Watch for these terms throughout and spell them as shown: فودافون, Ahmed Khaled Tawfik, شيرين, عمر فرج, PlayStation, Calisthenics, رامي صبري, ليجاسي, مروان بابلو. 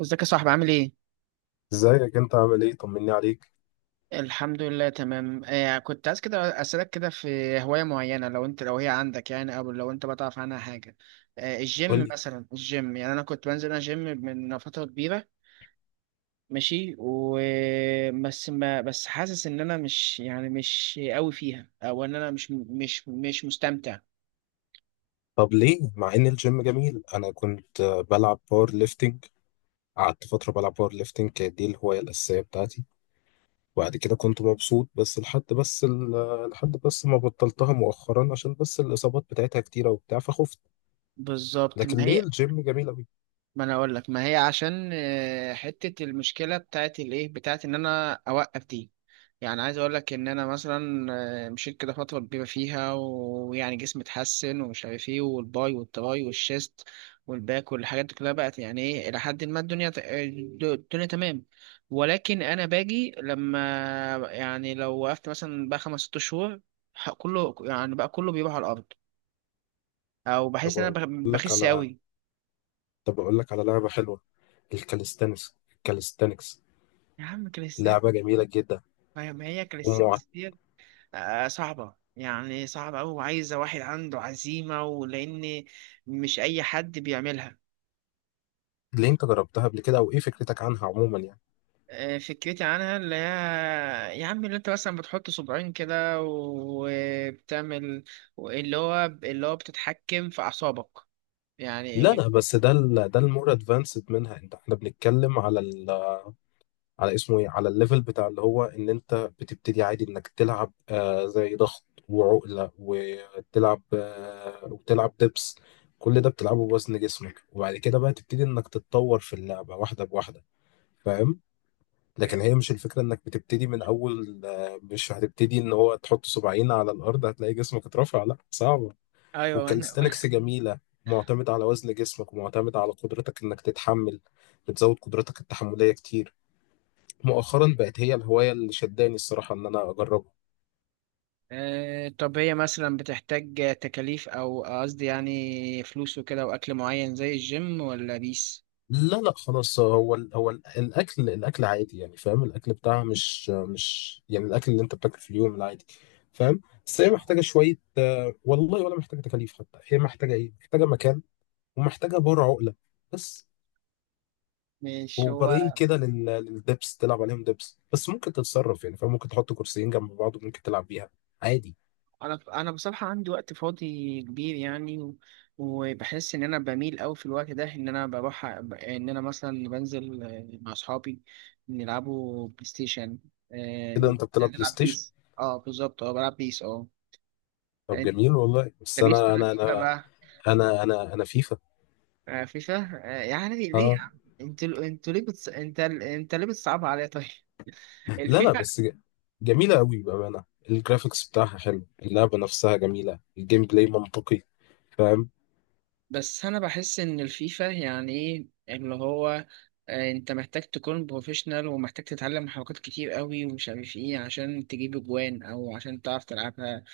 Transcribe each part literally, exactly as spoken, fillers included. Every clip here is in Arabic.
ازيك يا صاحبي، عامل ايه؟ ازيك؟ انت عامل ايه؟ طمني عليك. الحمد لله، تمام. آه كنت عايز كده اسألك كده في هواية معينة، لو انت لو هي عندك يعني، او لو انت بتعرف عنها حاجة. آه قول الجيم لي. مثلا. الجيم يعني انا كنت بنزل انا جيم من فترة كبيرة. ماشي. و بس ما بس حاسس ان انا مش يعني مش قوي فيها، او ان انا مش مش مش مستمتع. طب ليه؟ مع ان الجيم جميل، انا كنت آه، بلعب باور ليفتنج. قعدت فتره بلعب باور ليفتنج، كانت دي الهوايه الاساسيه بتاعتي. وبعد كده كنت مبسوط، بس لحد بس ال- آه، لحد بس ما بطلتها مؤخرا عشان بس الاصابات بتاعتها كتيره وبتاع فخفت. بالظبط، ما لكن ليه هي. الجيم جميل قوي؟ ما انا اقول لك ما هي، عشان آه، حته المشكله بتاعت الايه بتاعت ان انا اوقف دي. يعني عايز اقول لك ان انا مثلا آه، مشيت كده فتره كبيره فيها، ويعني جسمي اتحسن، ومش عارف ايه، والباي والتراي والشيست والباك والحاجات دي كلها بقت يعني ايه، الى حد ما الدنيا ت- آه، الدنيا تمام. ولكن انا باجي لما، يعني لو وقفت مثلا بقى خمس ست شهور، ح- كله يعني بقى، كله بيروح على الارض، او بحس طب ان انا اقول بخ- لك بخس على قوي. طب اقول لك على لعبه حلوه. الكاليستانكس الكاليستانكس يا عم كريستيانو، لعبه جميله جدا. ما ما هي ومعت... كاليستنكس ديت؟ آه، صعبة يعني، صعبة أوي، وعايزة واحد عنده عزيمة. ولأن مش أي حد بيعملها. ليه؟ انت جربتها قبل كده؟ او ايه فكرتك عنها عموما يعني؟ آه، فكرتي عنها اللي هي يا عم، اللي أنت مثلا بتحط صباعين كده وبتعمل اللي هو اللي هو بتتحكم في أعصابك. يعني لا، اللي... لا، بس ده ال ده المور ادفانسد منها. انت احنا بنتكلم على ال على اسمه ايه، على الليفل بتاع اللي هو ان انت بتبتدي عادي انك تلعب آه زي ضغط وعقله، وتلعب آه وتلعب دبس. كل ده بتلعبه بوزن جسمك، وبعد كده بقى تبتدي انك تتطور في اللعبه واحده بواحده. فاهم؟ لكن هي مش الفكره انك بتبتدي من اول، آه، مش هتبتدي ان هو تحط صباعين على الارض هتلاقي جسمك اترفع. لا، صعب. أيوه، أنا- والكاليستانكس جميلة، معتمد على وزن جسمك ومعتمد على قدرتك انك تتحمل. بتزود قدرتك التحملية كتير. مؤخرا بقت هي الهواية اللي شداني الصراحة ان انا اجربها. آه، طب هي مثلا بتحتاج تكاليف، أو قصدي يعني فلوس وكده، وأكل معين زي الجيم، ولا بيس؟ لا، لا، خلاص، هو ال هو ال الاكل الاكل عادي يعني. فاهم؟ الاكل بتاعها مش مش يعني الاكل اللي انت بتاكله في اليوم العادي. فاهم؟ بس هي محتاجة شوية، آه، والله ولا محتاجة تكاليف حتى، هي محتاجة ايه؟ محتاجة مكان، ومحتاجة بار عقلة بس. مش وبارين هو. كده لل- للدبس تلعب عليهم دبس، بس ممكن تتصرف يعني، فممكن تحط كرسيين جنب بعض وممكن تلعب بيها عادي. انا انا بصراحه عندي وقت فاضي كبير يعني، و- وبحس ان انا بميل قوي في الوقت ده ان انا بروح، أ- ب- ان انا مثلا بنزل آه، مع اصحابي نلعبوا بلاي ستيشن. كده آه، انت بتلعب بلاي نلعب ستيشن؟ بيس. اه، بالظبط، اه، بلعب بيس، اه. طب انت جميل والله، بس بيس انا ولا انا فيفا انا بقى؟ انا انا انا فيفا. آه، فيفا. آه، يعني ليه يا اه. عم؟ انتوا انتوا ليه بتص... انت انت ليه بتصعبها عليا طيب؟ لا، لا، الفيفا. بس ج- جميلة قوي بأمانة. الجرافيكس بتاعها حلو، اللعبة نفسها جميلة، الجيم بلاي منطقي. فاهم؟ بس انا بحس ان الفيفا يعني ايه، اللي هو آه، انت محتاج تكون بروفيشنال، ومحتاج تتعلم حركات كتير قوي، ومش عارف ايه، عشان تجيب اجوان، او عشان تعرف تلعبها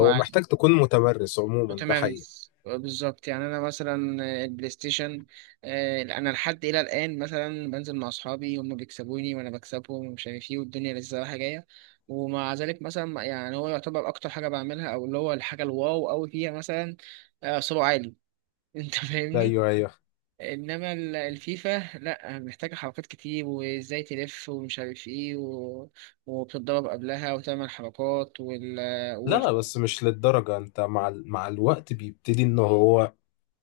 هو محتاج تكون متمرس عموما، ده حقيقي. متمرس بالظبط. يعني انا مثلا آه، البلاي ستيشن، آه، انا لحد الى الان مثلا بنزل مع اصحابي، هم بيكسبوني وانا بكسبهم ومش عارف ايه، والدنيا لسه رايحه جايه. ومع ذلك مثلا يعني هو يعتبر اكتر حاجه بعملها، او اللي هو الحاجه الواو قوي فيها مثلا آه، سرعه عالي. انت فاهمني. ايوه، ايوه. انما ال- الفيفا لا، محتاجه حركات كتير، وازاي تلف، ومش عارف ايه، و وبتتضرب قبلها وتعمل حركات، وال، لا، وال. لا، بس مش للدرجة. انت مع ال... مع الوقت بيبتدي ان هو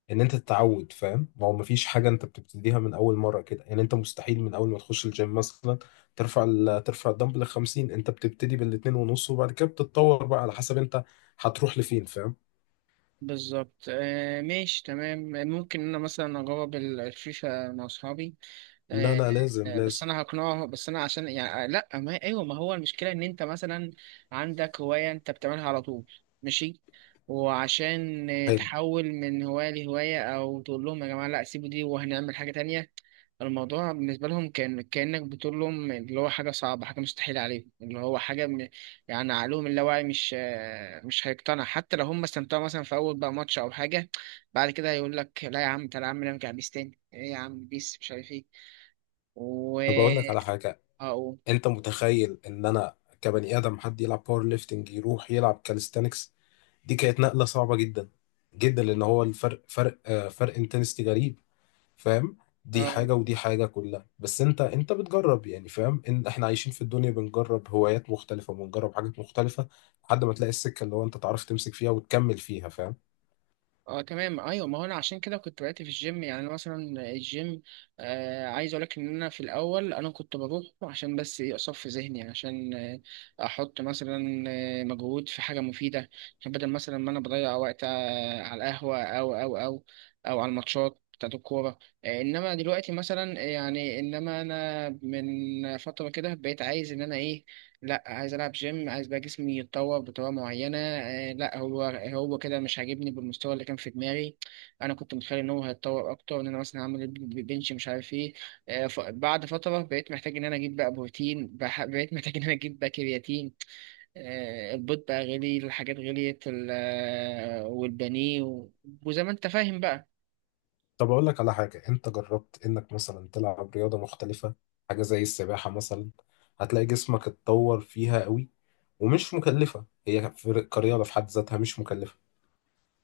ان انت تتعود. فاهم؟ ما هو مفيش حاجه انت بتبتديها من اول مره كده يعني. انت مستحيل من اول ما تخش الجيم مثلا ترفع ال... ترفع الدمبل ل خمسين، انت بتبتدي بالاتنين ونص، وبعد كده بتتطور بقى على حسب انت هتروح لفين. فاهم؟ بالظبط، آه، ماشي، تمام. ممكن انا مثلا اجرب ال- الفيفا مع اصحابي. لا، آه، لا، لازم، آه، بس لازم. انا هقنعه. بس انا عشان يعني آه، لا، ما ايوه، ما هو المشكله ان انت مثلا عندك هوايه انت بتعملها على طول، ماشي، وعشان آه، حلو. تحول من هوايه لهوايه، او تقول لهم يا جماعه لا، سيبوا دي وهنعمل حاجه تانية. الموضوع بالنسبة لهم كان كأنك بتقول لهم اللي هو حاجة صعبة، حاجة مستحيلة عليهم، اللي هو حاجة م. يعني عقلهم اللاواعي مش آه، مش هيقتنع، حتى لو هم استمتعوا مثلا في أول بقى ماتش أو حاجة، بعد كده هيقول لك لا يا عم، تعالى يا عم نرجع بيس تاني، إيه يا عم بيس مش عارف إيه. و طب اقول لك على حاجه. أه. انت متخيل ان انا كبني ادم حد يلعب باور ليفتنج يروح يلعب كاليستانكس؟ دي كانت نقله صعبه جدا جدا، لان هو الفرق فرق آه، فرق انتنستي غريب. فاهم؟ دي أه. حاجة ودي حاجة كلها، بس انت انت بتجرب يعني. فاهم؟ ان احنا عايشين في الدنيا بنجرب هوايات مختلفة وبنجرب حاجات مختلفة. لحد ما تلاقي السكة اللي هو انت تعرف تمسك فيها وتكمل فيها. فاهم؟ اه، تمام، ايوه. ما هو انا عشان كده كنت بدأت في الجيم. يعني انا مثلا الجيم، آه عايز اقول لك ان انا في الاول انا كنت بروح عشان بس ايه، اصفي ذهني يعني، عشان آه، احط مثلا آه، مجهود في حاجه مفيده، عشان بدل مثلا ما انا بضيع وقت آه، على القهوه، او او او او على الماتشات بتاعت الكوره. آه، انما دلوقتي مثلا يعني، انما انا من فتره كده بقيت عايز ان انا ايه، لا عايز العب جيم، عايز بقى جسمي يتطور بطريقه معينه. آه لا، هو هو كده مش عاجبني بالمستوى اللي كان في دماغي. انا كنت متخيل ان هو هيتطور اكتر، ان انا مثلا هعمل ب- بنش مش عارف ايه. آه، ف- بعد فتره بقيت محتاج ان انا اجيب بقى بروتين، بح- بقيت محتاج ان انا اجيب بقى كرياتين. آه البيض بقى غلي، الحاجات غليت ال- آه، والبانيه، و- وزي ما انت فاهم بقى. طب اقول لك على حاجة. انت جربت انك مثلا تلعب رياضة مختلفة؟ حاجة زي السباحة مثلا. هتلاقي جسمك اتطور فيها قوي، ومش مكلفة هي في- كرياضة في حد ذاتها. مش مكلفة.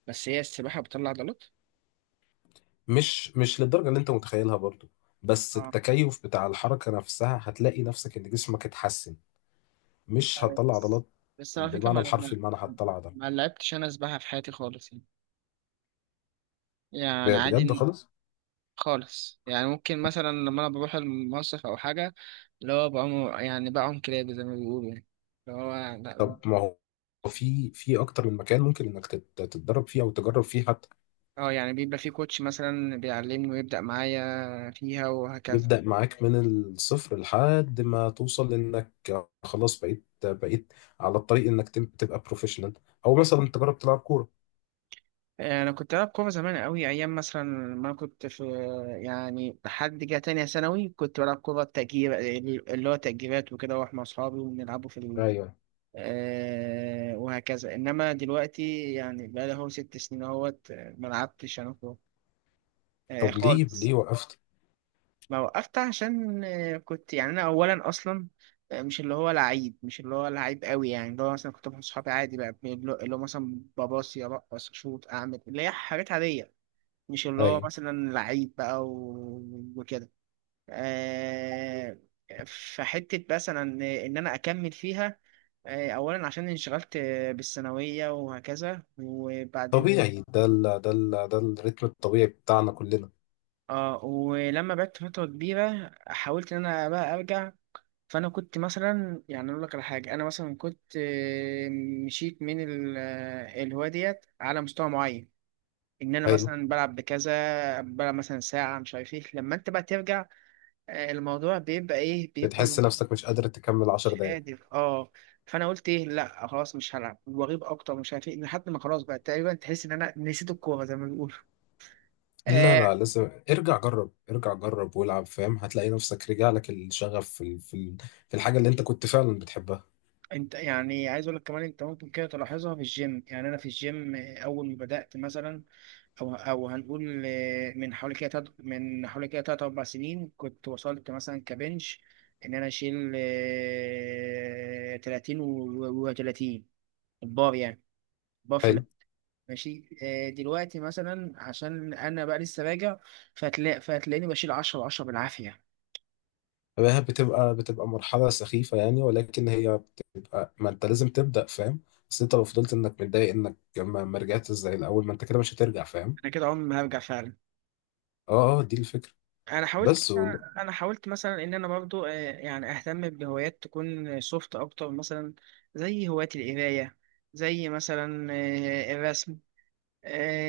بس هي السباحه بتطلع عضلات. مش مش للدرجة اللي انت متخيلها برضو. بس اه. التكيف بتاع الحركة نفسها هتلاقي نفسك ان جسمك اتحسن. مش هتطلع بس، عضلات بس على فكره، بالمعنى ما الحرفي المعنى. هتطلع عضلات ما لعبتش انا سباحه في حياتي خالص يعني، ب- يعني بجد عادي، خالص. خالص يعني. ممكن مثلا لما انا بروح المصيف او حاجه، اللي هو بعوم، يعني بعوم كلابي زي ما بيقولوا يعني، اللي هو لا- طب ما هو في في اكتر من مكان ممكن انك تت- تتدرب فيه او تجرب فيه حتى. اه. يعني بيبقى في كوتش مثلا بيعلمني، ويبدأ معايا فيها وهكذا. يبدأ معاك من الصفر لحد ما توصل انك خلاص بقيت بقيت على الطريق انك تب- تبقى بروفيشنال. او مثلا تجرب تلعب كورة. انا كنت بلعب كوره زمان قوي، ايام مثلا ما كنت في، يعني لحد جه تانية ثانوي كنت بلعب كوره تأجير، اللي هو تأجيرات وكده، واروح مع اصحابي ونلعبوا في ال... ايوه. آه وهكذا. انما دلوقتي يعني بقى لي هو ست سنين اهوت ما لعبتش انا آه، طب ليه خالص. ليه وقفت؟ ما وقفت عشان آه، كنت يعني، انا اولا اصلا آه، مش اللي هو لعيب، مش اللي هو لعيب قوي، يعني اللي هو مثلا كنت مع صحابي عادي بقى، اللي هو اللي هو مثلا بباصي ارقص اشوط اعمل، اللي هي حاجات عاديه، مش اللي هو ايوه، مثلا لعيب بقى، و- وكده. آه، فحته مثلا ان انا اكمل فيها آه، اولا عشان انشغلت آه، بالثانويه وهكذا، وبعدين طبيعي. ده ال ده ال ده الريتم الطبيعي بتاعنا كلنا. اه، ولما بعدت فترة كبيرة حاولت ان انا بقى ارجع. فانا كنت مثلا يعني اقول لك على حاجه، انا مثلا كنت آه، مشيت من ال- آه، الهوايه ديت على مستوى معين، ان انا ايوه. مثلا بلعب بكذا، بلعب مثلا ساعه مش عارف ايه. لما انت بقى ترجع، آه، الموضوع بيبقى ايه، بيبقى بتحس نفسك مش قادر تكمل 10 مش دقايق. قادر، اه. فانا قلت ايه، لا خلاص مش هلعب، واغيب اكتر، مش عارف ايه، لحد ما خلاص بقى تقريبا تحس ان انا نسيت الكوره زي ما بيقولوا. لا، آه، لا، لسه ارجع جرب، ارجع جرب والعب. فاهم؟ هتلاقي نفسك رجع لك الشغف في ال- في ال- في الحاجة اللي انت كنت فعلا بتحبها. انت يعني عايز اقول لك كمان، انت ممكن كده تلاحظها في الجيم. يعني انا في الجيم اول ما بدأت مثلا، او او هنقول آه، من حوالي كده تلات- من حوالي كده تلات اربع سنين كنت وصلت مثلا كبنش ان انا اشيل تلاتين وتلاتين البار يعني، البار في حلو. ال- ماشي. آه، دلوقتي مثلا عشان انا بقى لسه راجع، فهتلاقي، فهتلاقيني بشيل عشرة عشرة بالعافية. فهي بتبقى بتبقى مرحلة سخيفة يعني، ولكن هي بتبقى. ما انت لازم تبدأ. فاهم؟ بس انت لو فضلت انك متضايق انك ما ما رجعتش زي الاول ما انت كده، مش هترجع. فاهم؟ انا كده عمري ما هرجع فعلا. اه، اه، دي الفكرة. انا حاولت. بس وال- انا حاولت مثلا ان انا برضو آه، يعني اهتم بهوايات تكون سوفت اكتر مثلا، زي هواية القرايه، زي مثلا آه، الرسم،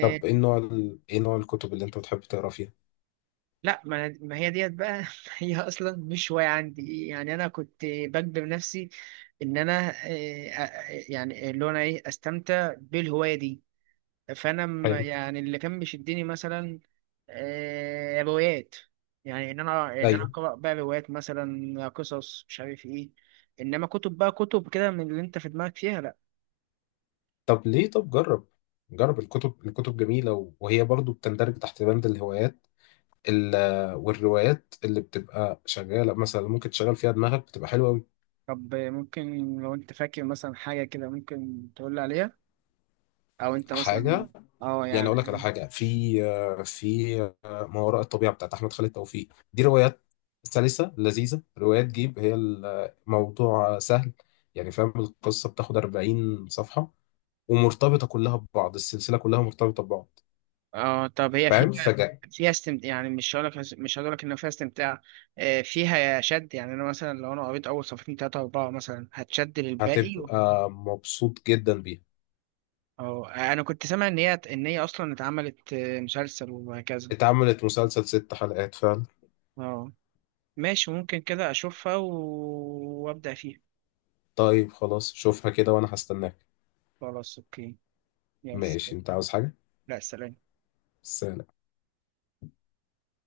طب ايه نوع ال... ايه نوع الكتب اللي انت بتحب تقرا فيها؟ لا، ما أنا- ما هي ديت بقى. هي اصلا مش هوايه عندي يعني. انا كنت بجبر نفسي ان انا آه، آه، يعني اللي هو انا ايه، استمتع بالهوايه دي. فانا م- حلو. يعني اللي كان بيشدني مثلا آه، روايات، يعني ان انا ان انا ايوه. اقرا بقى روايات، مثلا قصص مش عارف ايه. انما كتب بقى، كتب كده من اللي انت في دماغك فيها، لا. طب ليه طب جرب، جرب الكتب. الكتب جميلة، وهي برضو بتندرج تحت بند الهوايات. ال- والروايات اللي بتبقى شغاله مثلا ممكن تشغل فيها دماغك، بتبقى حلوه قوي. طب ممكن لو انت فاكر مثلا حاجه كده ممكن تقول لي عليها، او انت مثلا، حاجه. اه يعني اقول يعني لك على حاجه. حاجه، في آه، في آه، ما وراء الطبيعه بتاعت احمد خالد توفيق. دي روايات سلسه لذيذه، روايات جيب. هي الموضوع سهل يعني. فاهم؟ القصه بتاخد 40 صفحه، ومرتبطه كلها ببعض، السلسله كلها مرتبطه ببعض. اه، طب هي فيها، فاهم؟ فجأة فيها استمتاع يعني، مش هقول لك، مش هقول لك ان فيها استمتاع، آه، فيها شد يعني. انا مثلا لو انا قريت اول صفحتين ثلاثه اربعه مثلا هتشد للباقي. هتبقى مبسوط جدا بيها. اه، انا كنت سامع ان هي ان هي اصلا اتعملت آه، مسلسل، وهكذا. اتعملت مسلسل ست حلقات فعلا. اه، ماشي، ممكن كده اشوفها و وابدا فيها. طيب، خلاص، شوفها كده وانا هستناك. خلاص، اوكي. يلا ماشي. سلام. انت عاوز حاجة؟ لا سلام. بس.